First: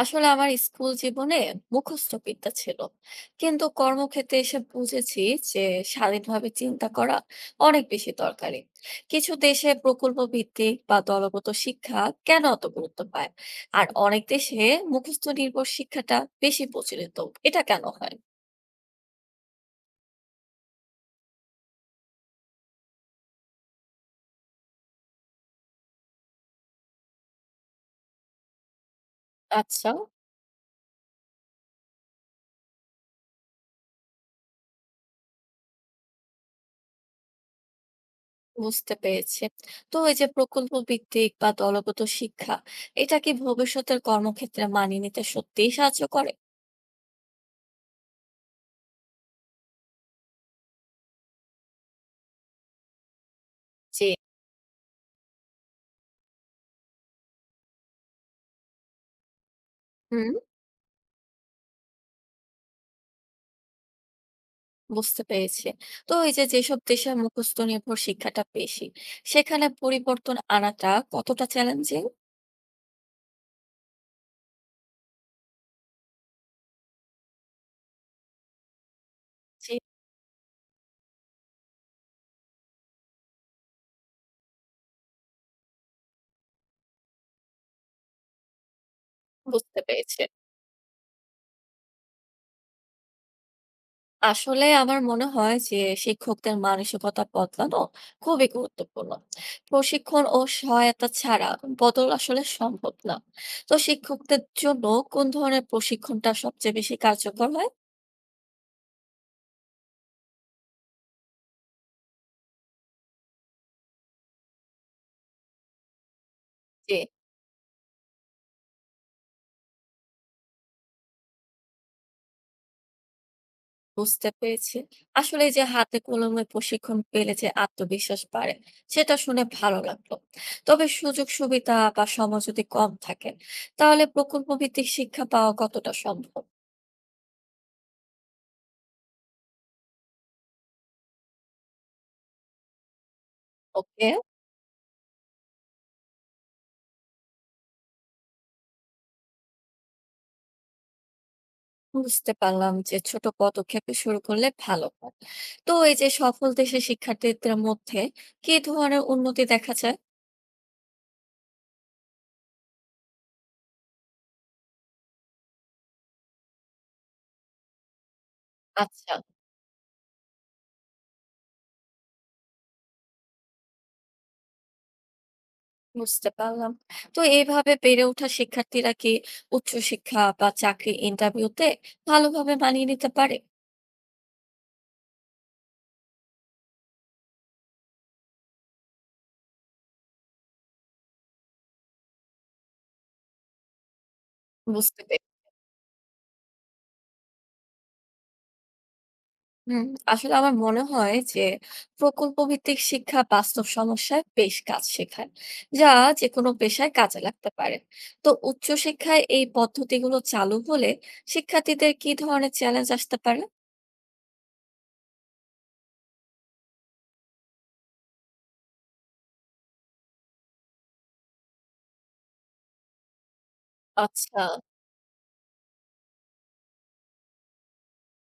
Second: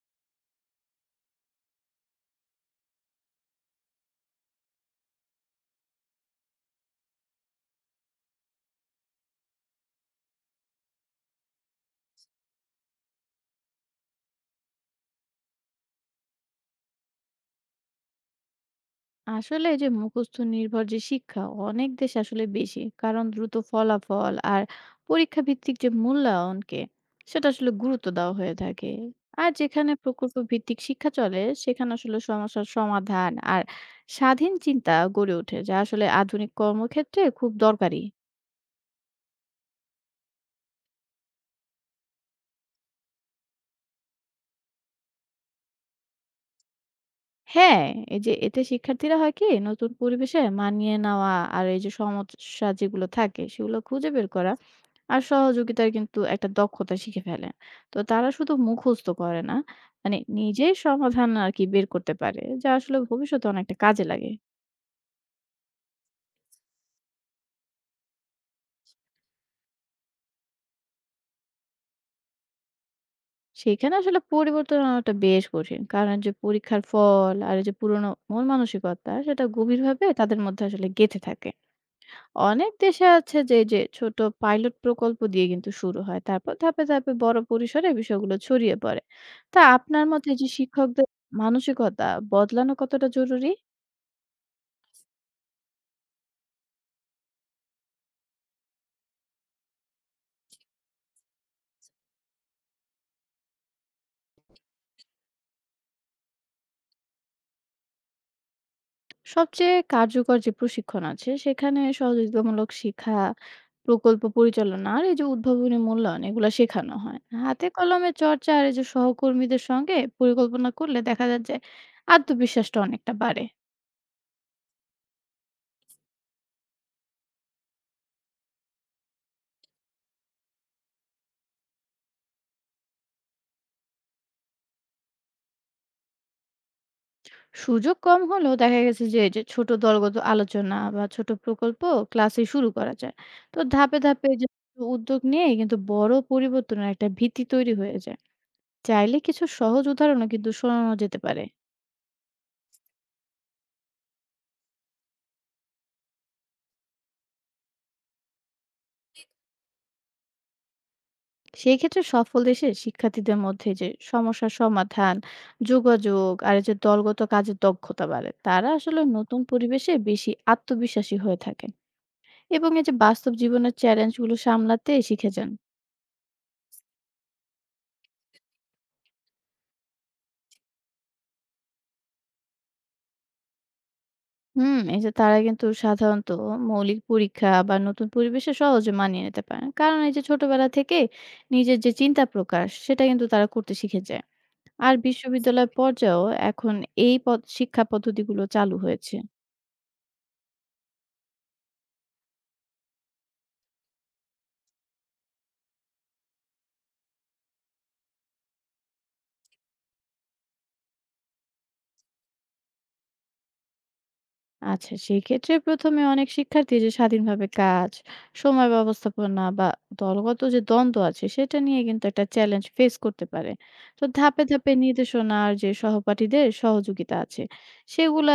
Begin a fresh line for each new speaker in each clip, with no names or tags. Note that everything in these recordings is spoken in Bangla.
আসলে আমার স্কুল জীবনে মুখস্থ বিদ্যা ছিল, কিন্তু কর্মক্ষেত্রে এসে বুঝেছি যে স্বাধীনভাবে চিন্তা করা অনেক বেশি দরকারি। কিছু দেশে প্রকল্প ভিত্তিক বা দলগত শিক্ষা কেন অত গুরুত্ব পায়, আর অনেক দেশে মুখস্থ নির্ভর শিক্ষাটা বেশি প্রচলিত? এটা কেন হয়?
আসলে এই যে মুখস্থ নির্ভর যে শিক্ষা অনেক দেশে আসলে বেশি, কারণ দ্রুত ফলাফল আর পরীক্ষা ভিত্তিক যে মূল্যায়নকে সেটা আসলে গুরুত্ব দেওয়া হয়ে থাকে। আর
আচ্ছা,
যেখানে প্রকল্প ভিত্তিক শিক্ষা চলে সেখানে আসলে সমস্যার সমাধান আর স্বাধীন চিন্তা গড়ে ওঠে, যা আসলে আধুনিক কর্মক্ষেত্রে খুব দরকারি।
বুঝতে পেরেছি। তো এই যে প্রকল্প ভিত্তিক বা দলগত শিক্ষা, এটা কি ভবিষ্যতের কর্মক্ষেত্রে মানিয়ে নিতে সত্যিই সাহায্য করে?
হ্যাঁ, এই যে এতে শিক্ষার্থীরা হয় কি নতুন পরিবেশে মানিয়ে নেওয়া আর এই যে সমস্যা যেগুলো থাকে সেগুলো
যে
খুঁজে বের করা আর সহযোগিতার কিন্তু একটা দক্ষতা শিখে ফেলে। তো তারা শুধু মুখস্থ করে না, মানে নিজের সমাধান আরকি বের করতে পারে, যা আসলে ভবিষ্যতে অনেকটা কাজে লাগে।
বুঝতে পেরেছি। তো এই যে যেসব দেশে মুখস্থ নির্ভর শিক্ষাটা বেশি, সেখানে পরিবর্তন আনাটা কতটা চ্যালেঞ্জিং?
সেখানে আসলে পরিবর্তন আনাটা বেশ কঠিন। কারণ যে পরীক্ষার ফল আর এই যে পুরনো মন মানসিকতা সেটা
জি।
গভীরভাবে তাদের মধ্যে আসলে গেঁথে থাকে। অনেক দেশে আছে যে এই যে ছোট পাইলট প্রকল্প দিয়ে কিন্তু শুরু হয়। তারপর ধাপে, ধাপে বড় পরিসরে বিষয়গুলো ছড়িয়ে পড়ে। তা
বুঝতে
আপনার
পেরেছি।
মতে যে শিক্ষকদের মানসিকতা বদলানো কতটা জরুরি?
আসলে আমার মনে হয় যে শিক্ষকদের মানসিকতা বদলানো খুবই গুরুত্বপূর্ণ। প্রশিক্ষণ ও সহায়তা ছাড়া বদল আসলে সম্ভব না। তো শিক্ষকদের জন্য কোন ধরনের প্রশিক্ষণটা সবচেয়ে বেশি কার্যকর হয়?
সবচেয়ে কার্যকর যে প্রশিক্ষণ আছে সেখানে সহযোগিতামূলক শিক্ষা, প্রকল্প পরিচালনা আর এই যে উদ্ভাবনী মূল্যায়ন এগুলো শেখানো
জি।
হয়। হাতে কলমে চর্চা আর এই যে সহকর্মীদের সঙ্গে পরিকল্পনা করলে দেখা যায় যে আত্মবিশ্বাসটা অনেকটা বাড়ে।
বুঝতে পেরেছি। আসলে এই যে হাতে কলমে প্রশিক্ষণ পেলে যে আত্মবিশ্বাস বাড়ে, সেটা শুনে ভালো লাগলো। তবে সুযোগ সুবিধা বা সময় যদি কম থাকে, তাহলে প্রকল্প ভিত্তিক শিক্ষা পাওয়া কতটা সম্ভব?
সুযোগ কম হলেও দেখা গেছে যে এই যে ছোট দলগত আলোচনা বা ছোট প্রকল্প ক্লাসে শুরু করা যায়। তো ধাপে
ওকে,
ধাপে এই যে উদ্যোগ নিয়ে কিন্তু বড় পরিবর্তনের একটা ভিত্তি তৈরি হয়ে যায়। চাইলে কিছু সহজ উদাহরণও কিন্তু শোনানো যেতে পারে।
বুঝতে পারলাম যে ছোট পদক্ষেপে শুরু করলে ভালো হয়। তো এই যে সফল দেশের শিক্ষার্থীদের মধ্যে কি ধরনের উন্নতি দেখা যায়?
সেই ক্ষেত্রে সফল দেশের শিক্ষার্থীদের মধ্যে যে সমস্যা সমাধান, যোগাযোগ আর এই যে দলগত কাজের দক্ষতা বাড়ে। তারা আসলে
আচ্ছা,
নতুন পরিবেশে বেশি আত্মবিশ্বাসী হয়ে থাকেন এবং এই যে বাস্তব জীবনের চ্যালেঞ্জগুলো সামলাতে শিখে যান।
বুঝতে পারলাম। তো এইভাবে বেড়ে ওঠা শিক্ষার্থীরা কি উচ্চশিক্ষা বা চাকরি ইন্টারভিউতে ভালোভাবে মানিয়ে নিতে পারে?
হুম, এই যে তারা কিন্তু সাধারণত মৌলিক পরীক্ষা বা নতুন পরিবেশে সহজে মানিয়ে নিতে পারেন, কারণ এই যে ছোটবেলা থেকে নিজের যে চিন্তা প্রকাশ সেটা কিন্তু তারা করতে শিখে যায়। আর
বুঝতে পেরেছি।
বিশ্ববিদ্যালয় পর্যায়েও এখন এই শিক্ষা পদ্ধতিগুলো চালু হয়েছে।
হুম, আসলে আমার মনে হয় যে প্রকল্প ভিত্তিক শিক্ষা বাস্তব সমস্যায় বেশ কাজ শেখায়, যা যে কোনো পেশায় কাজে লাগতে পারে। তো উচ্চশিক্ষায় এই পদ্ধতিগুলো চালু হলে শিক্ষার্থীদের কি ধরনের চ্যালেঞ্জ আসতে পারে?
আচ্ছা, সেক্ষেত্রে ১ম এ অনেক শিক্ষার্থী যে স্বাধীনভাবে কাজ, সময় ব্যবস্থাপনা বা দলগত যে দ্বন্দ্ব আছে সেটা নিয়ে কিন্তু একটা চ্যালেঞ্জ ফেস করতে পারে। তো ধাপে,
আচ্ছা।
ধাপে নির্দেশনা আর যে সহপাঠীদের সহযোগিতা আছে সেগুলা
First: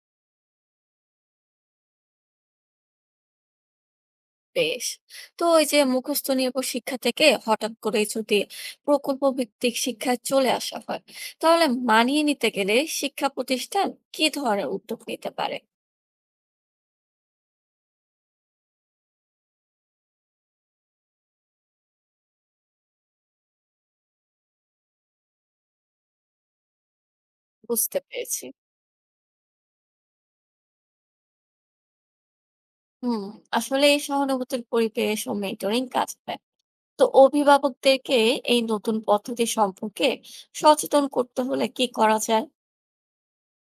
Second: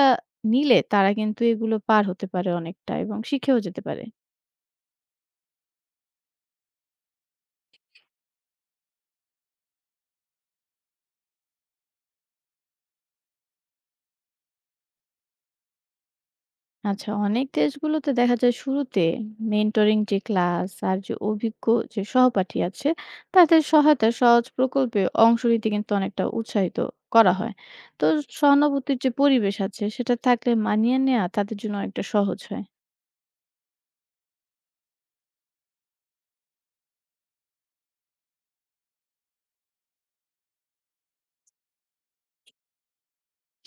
নিলে তারা কিন্তু এগুলো পার হতে পারে অনেকটা এবং শিখেও যেতে পারে।
বেশ। তো এই যে মুখস্থ নির্ভর শিক্ষা থেকে হঠাৎ করে যদি প্রকল্প ভিত্তিক শিক্ষায় চলে আসা হয়, তাহলে মানিয়ে নিতে গেলে শিক্ষা প্রতিষ্ঠান কি ধরনের উদ্যোগ নিতে পারে?
আচ্ছা, অনেক দেশগুলোতে দেখা যায় শুরুতে মেন্টরিং যে ক্লাস আর যে অভিজ্ঞ যে সহপাঠী আছে তাদের সহায়তা, সহজ প্রকল্পে অংশ নিতে কিন্তু অনেকটা উৎসাহিত করা হয়।
বুঝতে
তো
পেরেছি।
সহানুভূতির যে পরিবেশ আছে সেটা থাকলে মানিয়ে নেওয়া তাদের জন্য অনেকটা সহজ হয়।
হুম, আসলে এই সহানুভূতির পরিবেশ ও মেন্টরিং কাজ দেয়। তো অভিভাবকদেরকে এই নতুন পদ্ধতি সম্পর্কে সচেতন করতে হলে কি করা যায়?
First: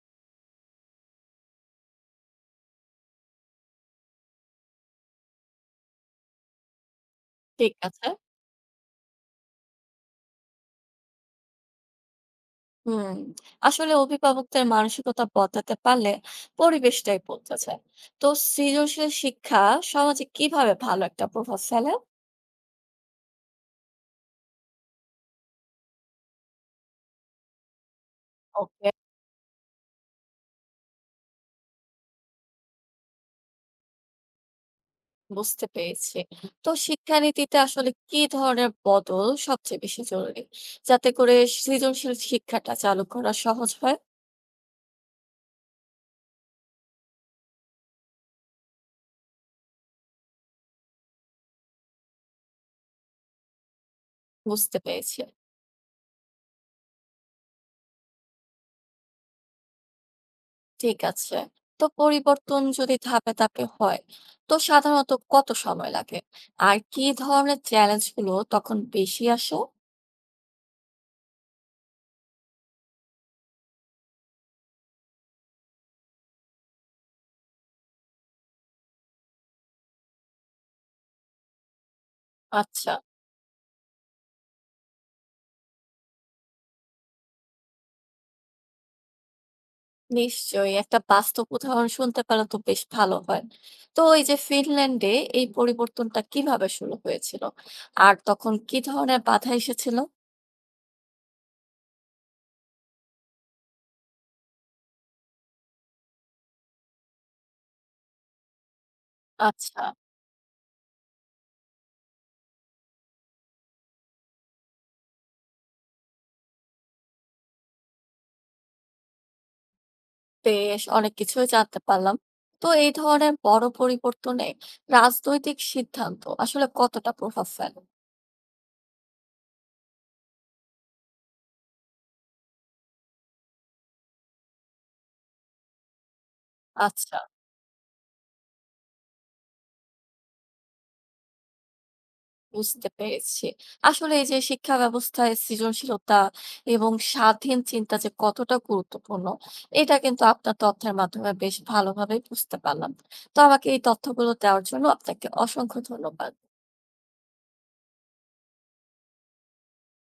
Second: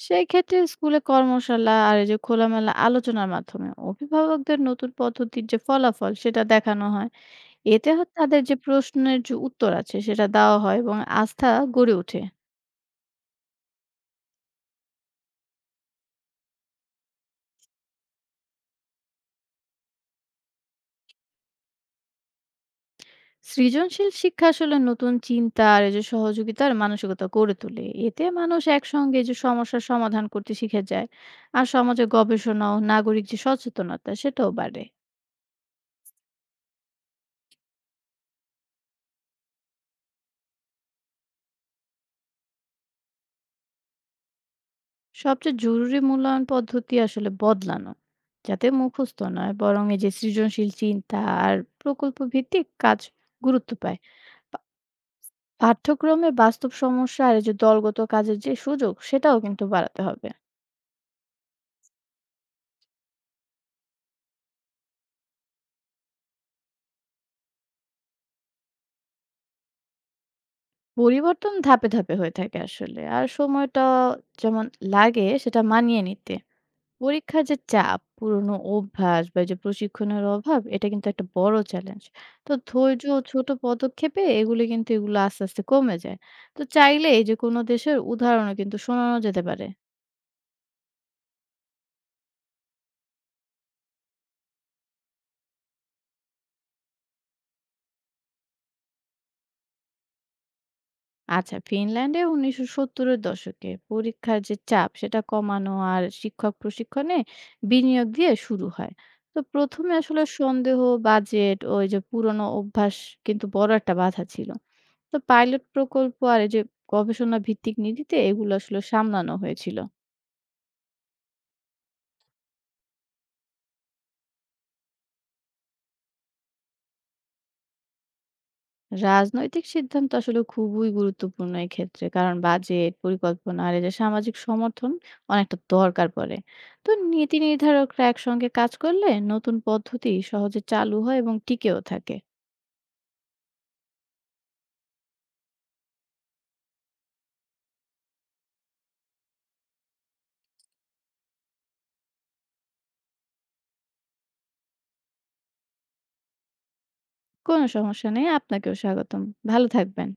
সেই ক্ষেত্রে স্কুলে কর্মশালা আর এই যে খোলামেলা আলোচনার মাধ্যমে অভিভাবকদের নতুন পদ্ধতির যে ফলাফল সেটা দেখানো হয়।
ঠিক
এতে
আছে।
তাদের যে প্রশ্নের যে উত্তর আছে সেটা দেওয়া হয় এবং আস্থা গড়ে ওঠে।
হুম, আসলে অভিভাবকদের মানসিকতা বদলাতে পারলে পরিবেশটাই বদলে যায়। তো সৃজনশীল শিক্ষা সমাজে কিভাবে ভালো একটা প্রভাব ফেলে?
সৃজনশীল শিক্ষা আসলে নতুন চিন্তা আর এই যে সহযোগিতার মানসিকতা গড়ে তোলে। এতে মানুষ
ওকে,
একসঙ্গে এই যে সমস্যার সমাধান করতে শিখে যায় আর সমাজে গবেষণা ও নাগরিক যে সচেতনতা সেটাও বাড়ে।
বুঝতে পেরেছি। তো শিক্ষানীতিতে আসলে কি ধরনের বদল সবচেয়ে বেশি জরুরি, যাতে করে সৃজনশীল শিক্ষাটা চালু করা সহজ হয়?
সবচেয়ে জরুরি মূল্যায়ন পদ্ধতি আসলে বদলানো, যাতে মুখস্থ নয় বরং এই যে সৃজনশীল চিন্তা আর প্রকল্প ভিত্তিক কাজ গুরুত্ব পায়।
বুঝতে পেরেছি।
পাঠ্যক্রমে বাস্তব সমস্যা আর এই যে দলগত কাজের যে সুযোগ সেটাও কিন্তু বাড়াতে হবে।
ঠিক আছে। তো পরিবর্তন যদি ধাপে, ধাপে হয়, তো সাধারণত কত সময় লাগে? আর কি ধরনের চ্যালেঞ্জ গুলো তখন বেশি আসে?
পরিবর্তন ধাপে, ধাপে হয়ে থাকে আসলে। আর সময়টা যেমন লাগে সেটা মানিয়ে নিতে। পরীক্ষার যে চাপ, পুরনো অভ্যাস বা এই যে প্রশিক্ষণের অভাব এটা কিন্তু একটা বড় চ্যালেঞ্জ। তো
আচ্ছা,
ধৈর্য ও ছোট পদক্ষেপে এগুলো কিন্তু এগুলো আস্তে, আস্তে কমে যায়। তো চাইলে এই যে কোন দেশের উদাহরণও কিন্তু শোনানো যেতে পারে।
নিশ্চয়ই। একটা বাস্তব উদাহরণ শুনতে পারলে তো বেশ ভালো হয়। তো এই যে ফিনল্যান্ডে এই পরিবর্তনটা কিভাবে শুরু হয়েছিল? আর তখন কি ধরনের বাধা এসেছিল?
আচ্ছা, ফিনল্যান্ডে ১৯৭০ এর দশকে পরীক্ষার যে চাপ সেটা কমানো আর শিক্ষক প্রশিক্ষণে বিনিয়োগ দিয়ে শুরু হয়। তো ১ম
আচ্ছা,
এ আসলে সন্দেহ, বাজেট ও এই যে পুরনো অভ্যাস কিন্তু বড় একটা বাধা ছিল। তো পাইলট প্রকল্প আর এই যে গবেষণা ভিত্তিক নীতিতে এগুলো আসলে সামলানো হয়েছিল।
বেশ অনেক কিছুই জানতে পারলাম। তো এই ধরনের বড় পরিবর্তনে রাজনৈতিক সিদ্ধান্ত আসলে কতটা প্রভাব ফেলে?
রাজনৈতিক সিদ্ধান্ত আসলে খুবই গুরুত্বপূর্ণ এক্ষেত্রে, কারণ বাজেট পরিকল্পনা আর এই যে সামাজিক সমর্থন অনেকটা দরকার পড়ে। তো
আচ্ছা,
নীতি নির্ধারকরা একসঙ্গে কাজ করলে নতুন পদ্ধতি সহজে চালু হয় এবং টিকেও থাকে।
বুঝতে পেরেছি। আসলে এই যে শিক্ষা ব্যবস্থায় সৃজনশীলতা এবং স্বাধীন চিন্তা যে কতটা গুরুত্বপূর্ণ, এটা কিন্তু আপনার তথ্যের মাধ্যমে বেশ ভালোভাবে বুঝতে পারলাম। তো আমাকে এই তথ্যগুলো দেওয়ার জন্য আপনাকে অসংখ্য ধন্যবাদ।
কোনো সমস্যা নেই, আপনাকেও স্বাগতম। ভালো থাকবেন।